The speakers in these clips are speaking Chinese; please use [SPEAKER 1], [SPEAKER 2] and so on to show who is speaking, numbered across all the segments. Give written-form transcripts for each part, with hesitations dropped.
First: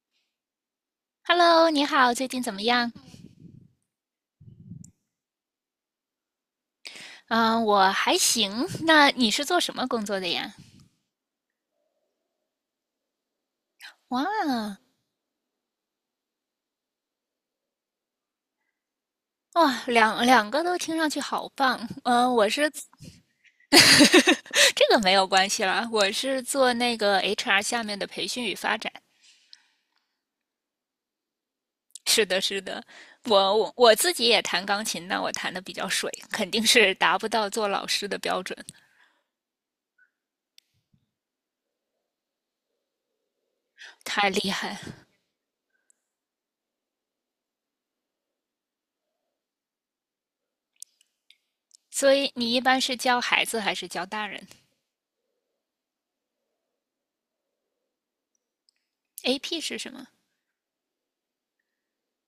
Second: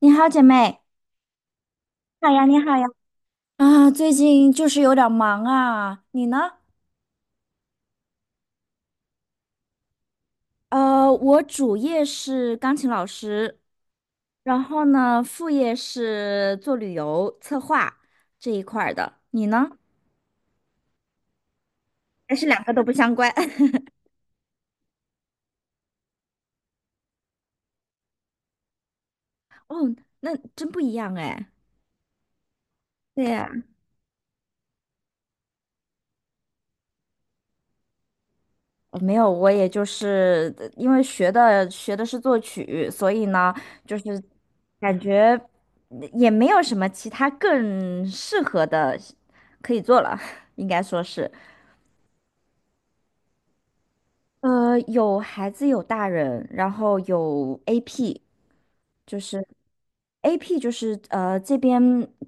[SPEAKER 1] 你好，姐妹
[SPEAKER 2] Hello，你好，最
[SPEAKER 1] 好
[SPEAKER 2] 近
[SPEAKER 1] 呀，
[SPEAKER 2] 怎
[SPEAKER 1] 你
[SPEAKER 2] 么
[SPEAKER 1] 好呀。
[SPEAKER 2] 样？
[SPEAKER 1] 啊，最近就是有点儿忙啊，你呢？
[SPEAKER 2] 嗯、我还行。那你是做什么工作的呀？
[SPEAKER 1] 我主业是钢琴老师，然
[SPEAKER 2] 哇，
[SPEAKER 1] 后呢，副业是做旅游策划这一块儿的，你呢？
[SPEAKER 2] 哇，两个都听上去好棒。
[SPEAKER 1] 还
[SPEAKER 2] 嗯、
[SPEAKER 1] 是
[SPEAKER 2] 我
[SPEAKER 1] 两
[SPEAKER 2] 是
[SPEAKER 1] 个都不相关？
[SPEAKER 2] 这个没有关系啦，我是做那个 HR 下面的培训与发展。
[SPEAKER 1] 哦，那真不一样哎。
[SPEAKER 2] 是的，是的，
[SPEAKER 1] 对
[SPEAKER 2] 我
[SPEAKER 1] 呀。
[SPEAKER 2] 我我自己也弹钢琴，但我弹的比较水，肯定是达不到做老师的标准，
[SPEAKER 1] 没有，我也就是因为学的是作曲，所以呢，就是
[SPEAKER 2] 太厉害了。
[SPEAKER 1] 感觉也没有什么其他更适合的可以做了，应该说是，
[SPEAKER 2] 所以你一般是教孩子还是教大人
[SPEAKER 1] 有孩子有大人，然后有 AP，就是
[SPEAKER 2] ？AP 是什么？
[SPEAKER 1] AP 就是这边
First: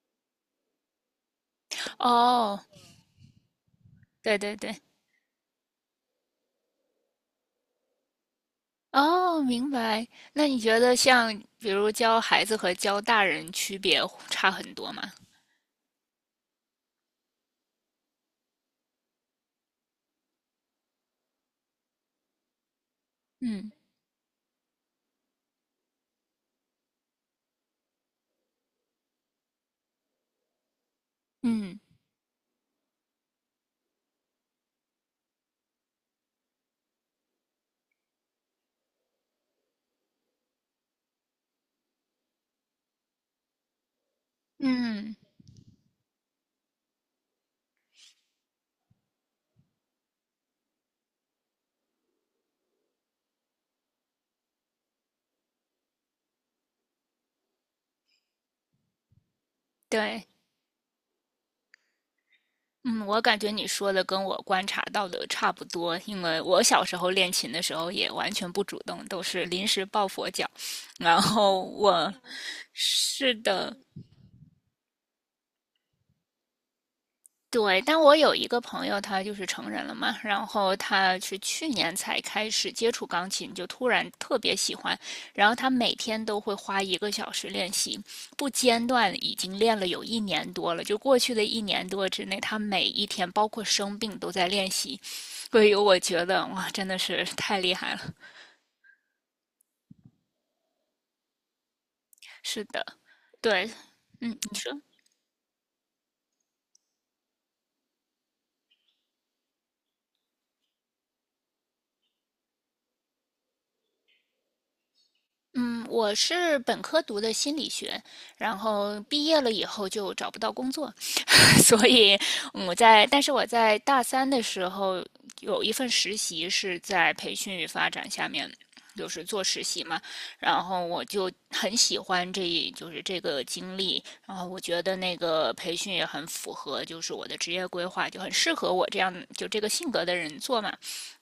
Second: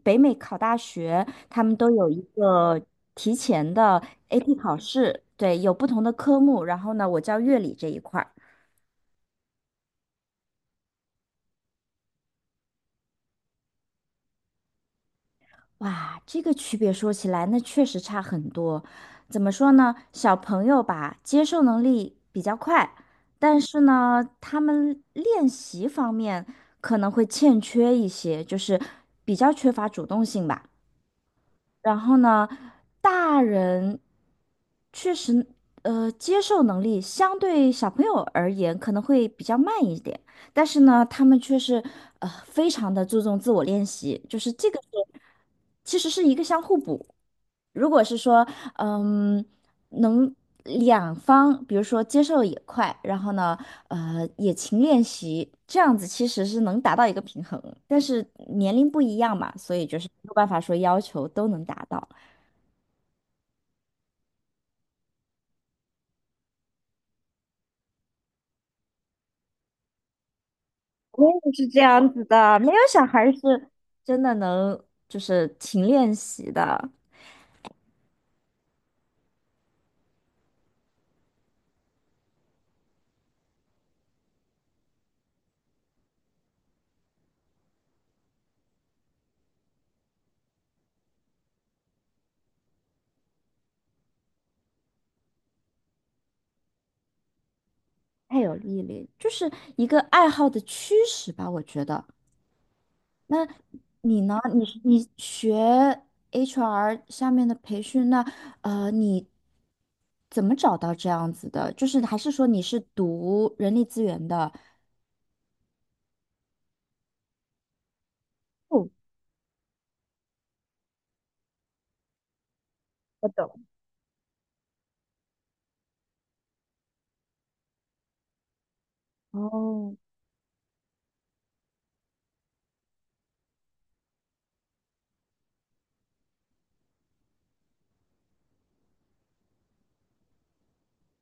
[SPEAKER 1] 北美考大学，他们都有一
[SPEAKER 2] 哦，
[SPEAKER 1] 个提前的
[SPEAKER 2] 对
[SPEAKER 1] AP
[SPEAKER 2] 对对，
[SPEAKER 1] 考试，对，有不同的科目，然后呢，我教乐理这一块。
[SPEAKER 2] 哦，明白。那你觉得像比如教孩子和教大人区别差很多吗？
[SPEAKER 1] 哇，这个区别说起来，那确实差很多。怎么说呢？小朋友吧，接受能力比较快，但
[SPEAKER 2] 嗯
[SPEAKER 1] 是呢，他们练习方面可能会欠缺一些，就是比较缺乏主动性吧。
[SPEAKER 2] 嗯
[SPEAKER 1] 然后呢，大人确实，接受能力相对小朋友而言可能会比较慢一点，但是呢，他们却是非常的注重自我练习，就是这个是
[SPEAKER 2] 嗯，
[SPEAKER 1] 其实是一个相互补。如果是说，嗯。能两方，比如说接受也快，然后呢，也勤练习，这样子其实是能达到一个平衡。但是年龄不一样嘛，所以就是没
[SPEAKER 2] 对，
[SPEAKER 1] 有办法说要求都能达到。
[SPEAKER 2] 嗯，我感觉你说的跟我观察到的差不多，因为我小时候练琴的时候也完全不主动，都是临时抱佛脚。然
[SPEAKER 1] 我也
[SPEAKER 2] 后
[SPEAKER 1] 是这样
[SPEAKER 2] 我
[SPEAKER 1] 子的，没有小孩
[SPEAKER 2] 是
[SPEAKER 1] 是
[SPEAKER 2] 的，
[SPEAKER 1] 真的能就是勤练习的，
[SPEAKER 2] 对，但我有一个朋友，他就是成人了嘛，然后他是去年才开始接触钢琴，就突然特别喜欢，然后他每天都会花1个小时练习，不间断，已经练了有一年多了。就过去的一年多之内，他每一天，包括生病，都在练习，所以我觉得哇，真的是太厉害了。
[SPEAKER 1] 太有毅力，就是一个爱好的驱使吧，我觉得。
[SPEAKER 2] 是的，
[SPEAKER 1] 那
[SPEAKER 2] 对，
[SPEAKER 1] 你
[SPEAKER 2] 嗯，
[SPEAKER 1] 呢？
[SPEAKER 2] 你说，
[SPEAKER 1] 你学 HR 下面的培训，那你怎么找到这样子的？就是还是说你是读人力资源的？
[SPEAKER 2] 嗯，我是本科读的心理学，然
[SPEAKER 1] 哦，
[SPEAKER 2] 后毕业了以后就找不到工作，所以我在，但
[SPEAKER 1] 我
[SPEAKER 2] 是我
[SPEAKER 1] 懂。
[SPEAKER 2] 在大三的时候有一份实习是在培训与发展下面，就是做实习嘛，然后我就很喜欢就是这个经历，然后我觉得那个培训也很符合，就是我的职业规划，就很适合我这样就这个性格的人做嘛，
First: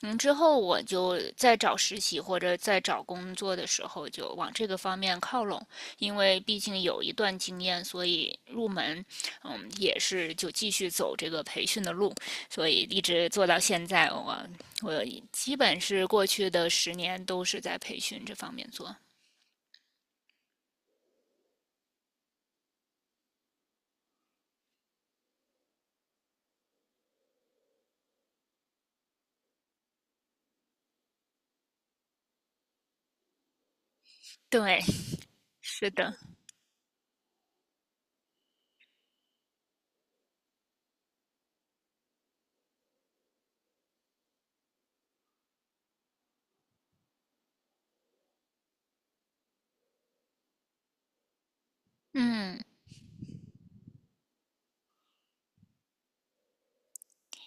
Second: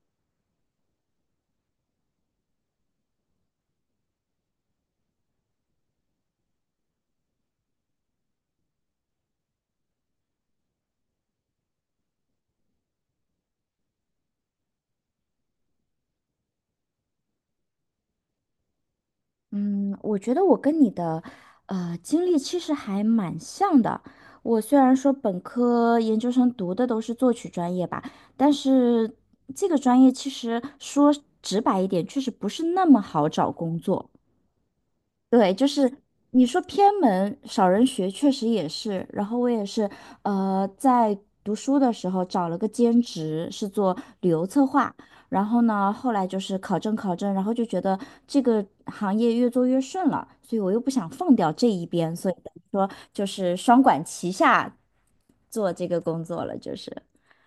[SPEAKER 2] 嗯，之后我就在找实习或者在找工作的时候，就往这个方面靠拢，因为毕竟有一段经验，所以入门，嗯，也是就继续走这个培训的路，所以一直做到现在，我基本是过去的10年都是在培训这方面做。
[SPEAKER 1] 嗯，我觉得我跟你的经历其实还蛮像的。我虽然说本科、研究生读的都是作曲专业吧，但是这个专业其实说直白一点，确实不是那么好找工作。
[SPEAKER 2] 对，
[SPEAKER 1] 对，就
[SPEAKER 2] 是
[SPEAKER 1] 是
[SPEAKER 2] 的，
[SPEAKER 1] 你说偏门少人学，确实也是。然后我也是，在读书的时候找了个兼职，是做旅游策划。然后呢，后来就是考证考证，然后就觉得这个行业越做越顺了，所以我又不想放掉这一边，所以等
[SPEAKER 2] 嗯，
[SPEAKER 1] 于说就是双管齐下做这个工作了，就是。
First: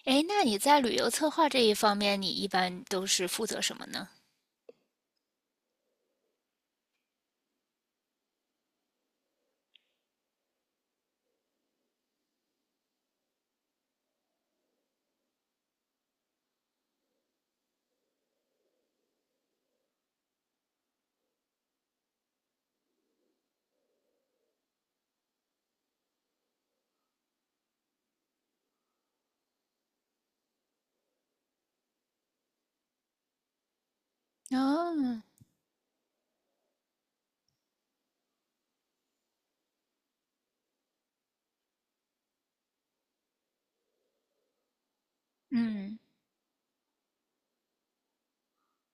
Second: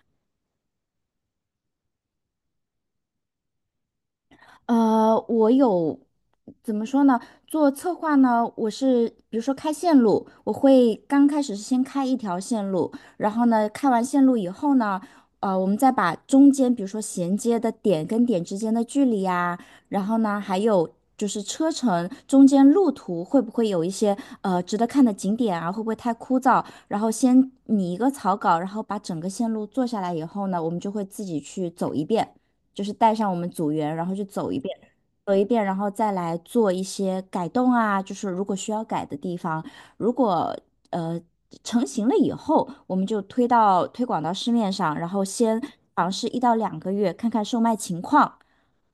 [SPEAKER 2] 诶，那你在旅游策划这一方面，你一般都是负责什么呢？
[SPEAKER 1] 我有怎么说呢？做策划呢，我是比如说开线路，我会刚开始是先开一条线路，然后呢，开完线路以后呢，我们再把中间比如说衔接的点跟点之间的距离呀，然后呢，还有就是车程中间路途会不会有一些值得看的景点啊，会不会太枯燥？然后先拟一个草稿，然后把整个线路做下来以后呢，我们就会自己去走一遍。就是带上我们组员，然后去走一遍，
[SPEAKER 2] 哦，
[SPEAKER 1] 然后再来做一些改动啊，就是如果需要改的地方，如果呃成型了以后，我们就推广到市面上，然后先
[SPEAKER 2] 嗯，
[SPEAKER 1] 尝试一到两个月，看看售卖情况。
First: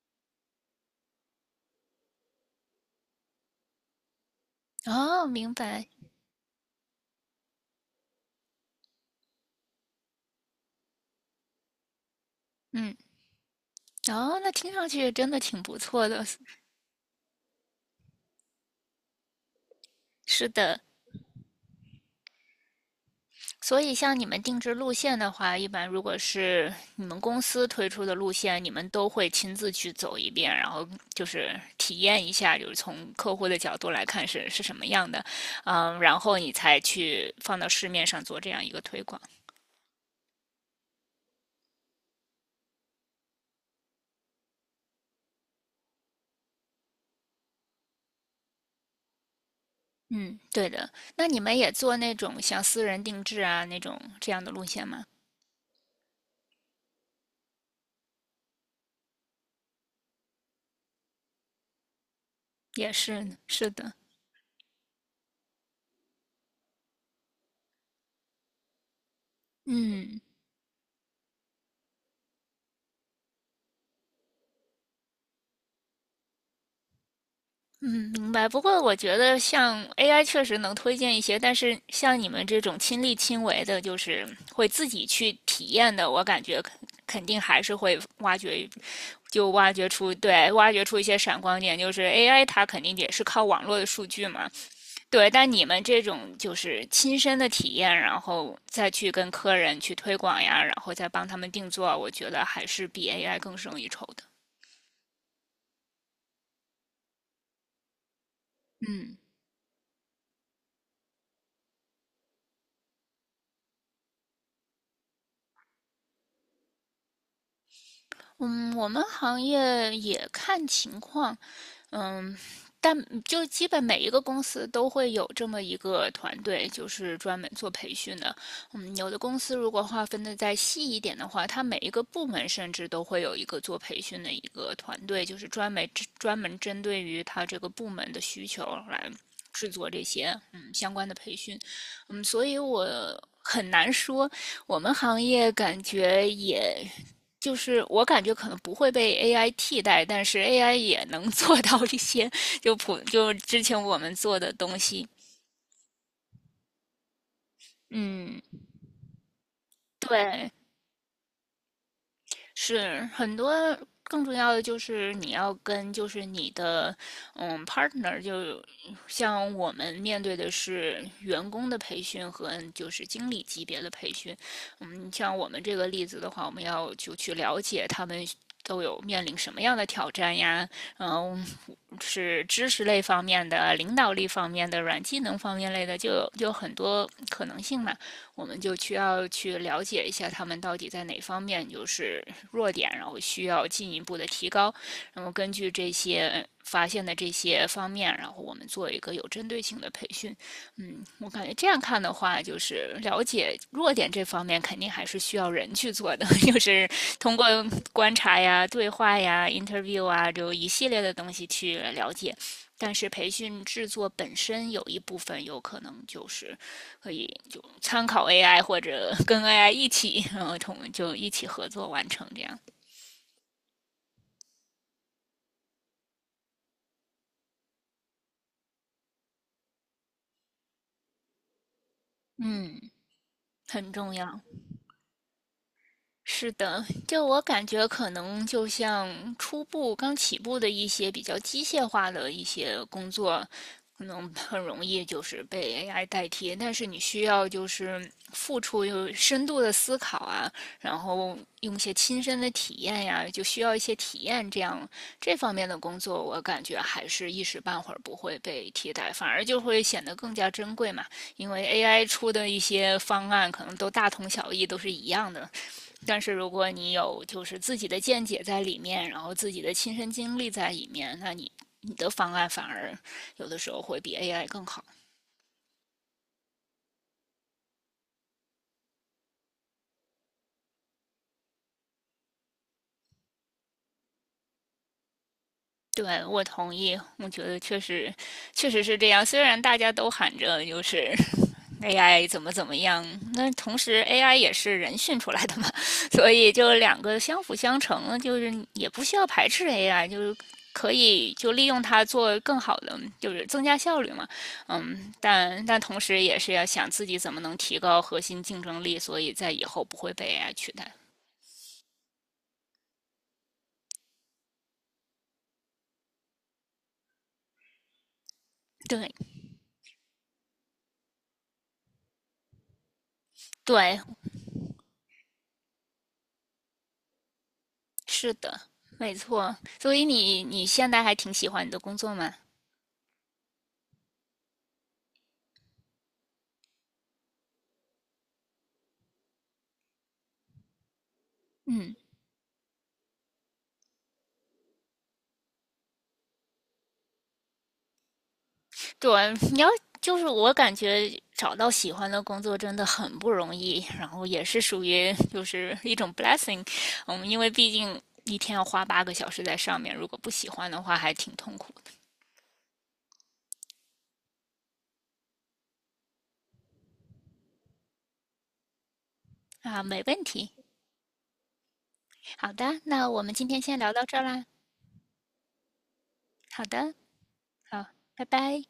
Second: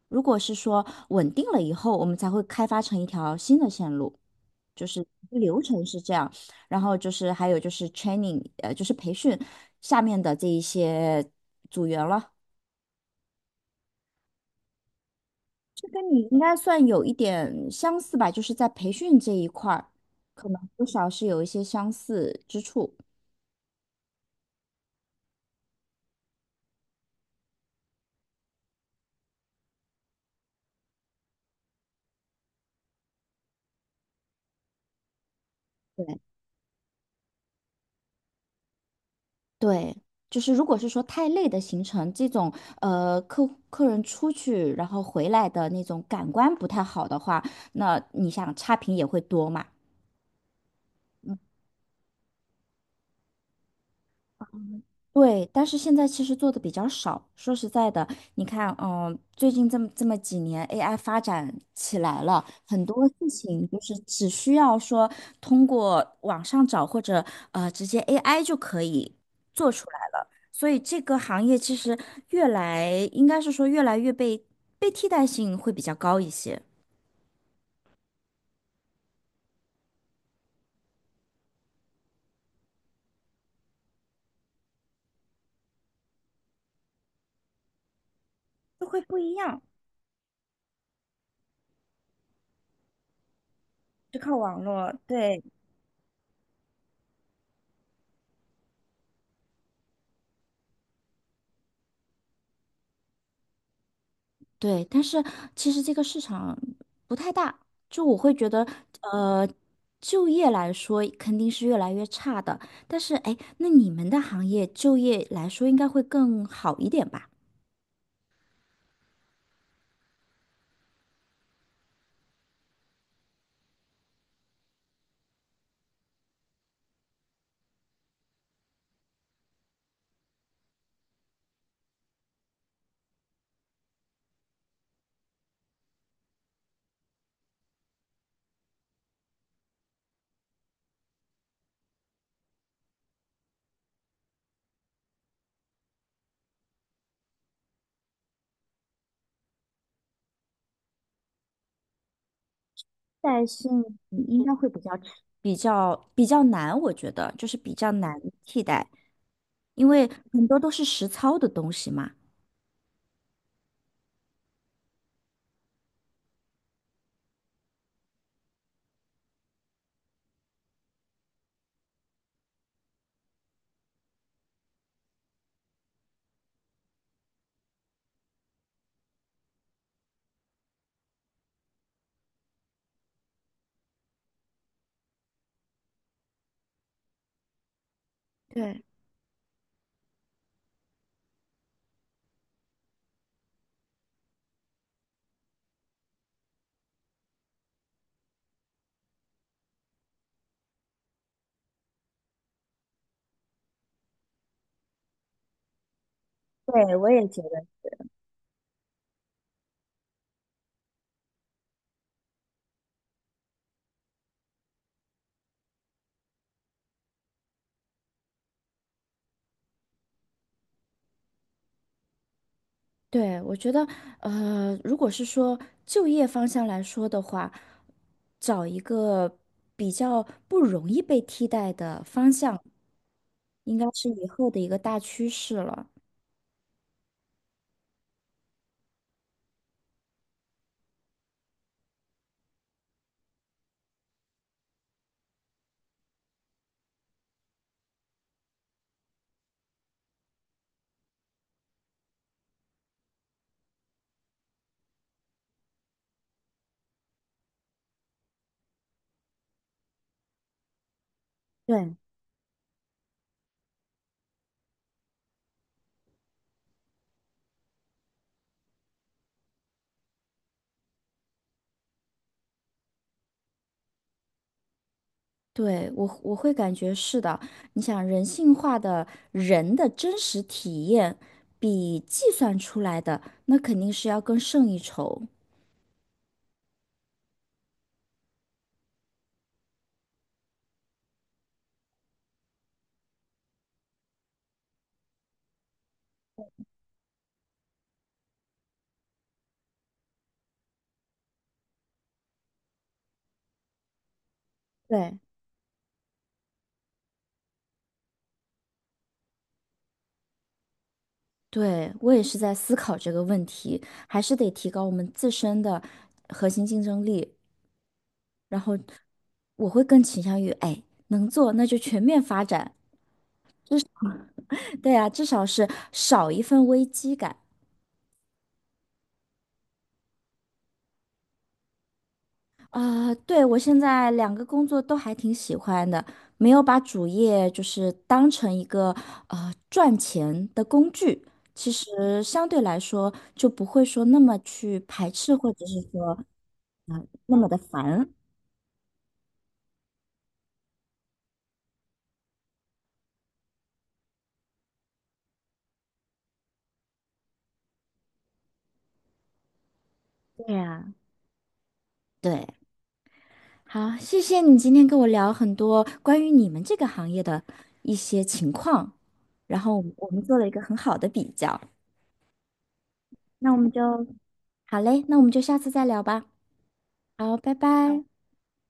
[SPEAKER 1] 如果是说稳定了以后，我们才会开发成一条新的线路，就是
[SPEAKER 2] 哦，明
[SPEAKER 1] 流程
[SPEAKER 2] 白，
[SPEAKER 1] 是这样。然后就是还有就是 training，就是培训下面的这一些组员了。
[SPEAKER 2] 嗯。哦，那听上去真的挺不
[SPEAKER 1] 跟
[SPEAKER 2] 错
[SPEAKER 1] 你
[SPEAKER 2] 的。
[SPEAKER 1] 应 该算有一点相似吧，就是在培训这一块儿，可
[SPEAKER 2] 是
[SPEAKER 1] 能
[SPEAKER 2] 的，
[SPEAKER 1] 多少是有一些相似之处。
[SPEAKER 2] 所以像你们定制路线的话，一般如果是你们公司推出的路线，你们都会亲自去走一遍，然后就是体验一下，就是从客户的角度来看是什么样的，嗯，
[SPEAKER 1] 对
[SPEAKER 2] 然后你才去放到市面上做这样一个推广。
[SPEAKER 1] 对，就是如果是说太累的行程，这种客人出去然后回来的那种感官不太好的话，那你想差评也会多嘛。
[SPEAKER 2] 嗯，对的。那你们也做那种像私人定制啊那种这样的路线吗？
[SPEAKER 1] 对，但是现在其实做的比较少。说实在的，你看，最近这么几年，AI 发展起来了，很
[SPEAKER 2] 也
[SPEAKER 1] 多事
[SPEAKER 2] 是，
[SPEAKER 1] 情
[SPEAKER 2] 是
[SPEAKER 1] 就是
[SPEAKER 2] 的。
[SPEAKER 1] 只需要说通过网上找或者直接 AI 就可以做出来
[SPEAKER 2] 嗯。
[SPEAKER 1] 了。所以这个行业其实越来应该是说越来越被替代性会比较高一些，
[SPEAKER 2] 嗯，明白。不过我觉得像 AI 确实能推荐一些，但是像你们这种亲力亲为的，就是会自己去体验的，我感觉肯定还是会挖掘，
[SPEAKER 1] 就会不一
[SPEAKER 2] 就
[SPEAKER 1] 样，
[SPEAKER 2] 挖掘出，对，挖掘出一些闪光点。就是 AI 它肯定也是靠网络的数
[SPEAKER 1] 就
[SPEAKER 2] 据
[SPEAKER 1] 靠
[SPEAKER 2] 嘛，
[SPEAKER 1] 网络，
[SPEAKER 2] 对。
[SPEAKER 1] 对。
[SPEAKER 2] 但你们这种就是亲身的体验，然后再去跟客人去推广呀，然后再帮他们定做，我觉得还是比 AI 更胜一筹的。
[SPEAKER 1] 对，但是其实这个市场不太大，就我会觉得，呃，就业来说肯定是越来越差的。但是，哎，那你们的行业就业来说应该会更好一点吧？
[SPEAKER 2] 嗯，我们行业也看情况，但就基本每一个公司都会有这么一个团队，就是专门做培训的。嗯，有的公司如果划分的再细一点的话，它每一个部门甚至都会有一个做培训的一个团队，就是专门针对于它这个部门的需求来制作这些相关的培训。嗯，所以我很难说，我们行业感觉也就是我感觉可能不会被 AI 替代，但是 AI 也能 做到一些就
[SPEAKER 1] 但
[SPEAKER 2] 之
[SPEAKER 1] 是
[SPEAKER 2] 前我们
[SPEAKER 1] 你
[SPEAKER 2] 做
[SPEAKER 1] 应
[SPEAKER 2] 的
[SPEAKER 1] 该会
[SPEAKER 2] 东
[SPEAKER 1] 比较
[SPEAKER 2] 西。
[SPEAKER 1] 比较比较难，我觉得就是比较难
[SPEAKER 2] 嗯，
[SPEAKER 1] 替代，因为很
[SPEAKER 2] 对，
[SPEAKER 1] 多都是实操的东西嘛。
[SPEAKER 2] 是很多。更重要的就是你要跟就是你的partner，就像我们面对的是员工的培训和就是经理级别的培训，嗯，像我们这个例子的话，我们要就去了解他们都有面临什么样的挑战呀，嗯，是知识类方面的、领导力方面的、软技能方面类的，就有很多可能性嘛。我们就
[SPEAKER 1] 对，
[SPEAKER 2] 需要去了解一下他们到底在哪方面就是弱点，然后需要进一步的提高。然后根据这些发现的这些方面，然后我们做一个有针对性的培训。嗯，我感觉这样看的话，就是了解弱点这方面，肯定还是需要人去做的，就是
[SPEAKER 1] 对，我也
[SPEAKER 2] 通
[SPEAKER 1] 觉
[SPEAKER 2] 过
[SPEAKER 1] 得。
[SPEAKER 2] 观察呀、对话呀、interview 啊，就一系列的东西去了解。但是培训制作本身有一部分有可能就是可以就参考 AI 或者跟 AI 一起，然后就一起合作完成这样。
[SPEAKER 1] 对，我觉得，如果是说就业方向来说的话，找一个比较不容易被替代的方向，
[SPEAKER 2] 嗯，
[SPEAKER 1] 应该
[SPEAKER 2] 很
[SPEAKER 1] 是
[SPEAKER 2] 重
[SPEAKER 1] 以
[SPEAKER 2] 要。
[SPEAKER 1] 后的一个大趋势了。
[SPEAKER 2] 是的，就我感觉，可能就像初步刚起步的一些比较机械化的一些工作，可能很容易就是被 AI 代替。但是你需要就是付出有深度的思考啊，然后用一些亲身的体验呀，就需要一些体验。这样这方面的工作，我感觉还是一时半会儿不会被替代，反而就会显得更加珍贵嘛。因为
[SPEAKER 1] 对，
[SPEAKER 2] AI 出的一些方案可能都大同小异，都是一样的。但是如果你有就是自己的见解在里面，然后自己的亲身经历在里面，那你的方案反而有的时候会比 AI 更好。
[SPEAKER 1] 对，我会感觉是的。你想，人性化的人的真实体验，比计算出来的那肯定是要更胜一筹。
[SPEAKER 2] 对，我同意，我觉得确实，确实是这样。虽然大家都喊着就是 AI 怎么怎么样，那同时 AI 也是人训出来的嘛，所以就两个相辅相成，就是也不需要排斥 AI，就是可以就利用它做更好的，就是增加效率嘛。嗯，
[SPEAKER 1] 对，
[SPEAKER 2] 但同时也是要想自己怎么能提高核心竞争力，所以在以后不会被 AI 取代。
[SPEAKER 1] 对，我也是在思考这个问题，还是得提高我们自身的核心竞争力。然后
[SPEAKER 2] 对
[SPEAKER 1] 我会更倾向于，哎，能做那就全面发展，
[SPEAKER 2] 对，
[SPEAKER 1] 对啊，至少是少一份危机感
[SPEAKER 2] 是的，没错。所以你现在还挺喜欢你的工作吗？
[SPEAKER 1] 啊。对，我现在两个工作都还挺喜欢的，没有把主业就是当成一个赚钱的工具，其
[SPEAKER 2] 嗯，
[SPEAKER 1] 实相对来说就不会说那么去排斥，或者是说啊、那么的烦。
[SPEAKER 2] 对，就是我感觉找到喜欢的工作真的很不容易，然后也是属于就是一种 blessing，嗯，因为毕竟一天要花8个小时在上面，如果不喜
[SPEAKER 1] 对
[SPEAKER 2] 欢的
[SPEAKER 1] 呀。
[SPEAKER 2] 话，还挺痛苦
[SPEAKER 1] 对。好，谢谢你今天跟我聊很多关于你们这个行业的一些情况，然
[SPEAKER 2] 的
[SPEAKER 1] 后我
[SPEAKER 2] 啊。
[SPEAKER 1] 们
[SPEAKER 2] 没
[SPEAKER 1] 我们
[SPEAKER 2] 问
[SPEAKER 1] 做了一
[SPEAKER 2] 题，
[SPEAKER 1] 个很好的比较。
[SPEAKER 2] 好的，那我们今
[SPEAKER 1] 那我
[SPEAKER 2] 天
[SPEAKER 1] 们
[SPEAKER 2] 先聊到
[SPEAKER 1] 就，
[SPEAKER 2] 这儿啦。
[SPEAKER 1] 好嘞，那我们就下次再聊吧。
[SPEAKER 2] 好的，
[SPEAKER 1] 好，拜
[SPEAKER 2] 好，
[SPEAKER 1] 拜。
[SPEAKER 2] 拜拜。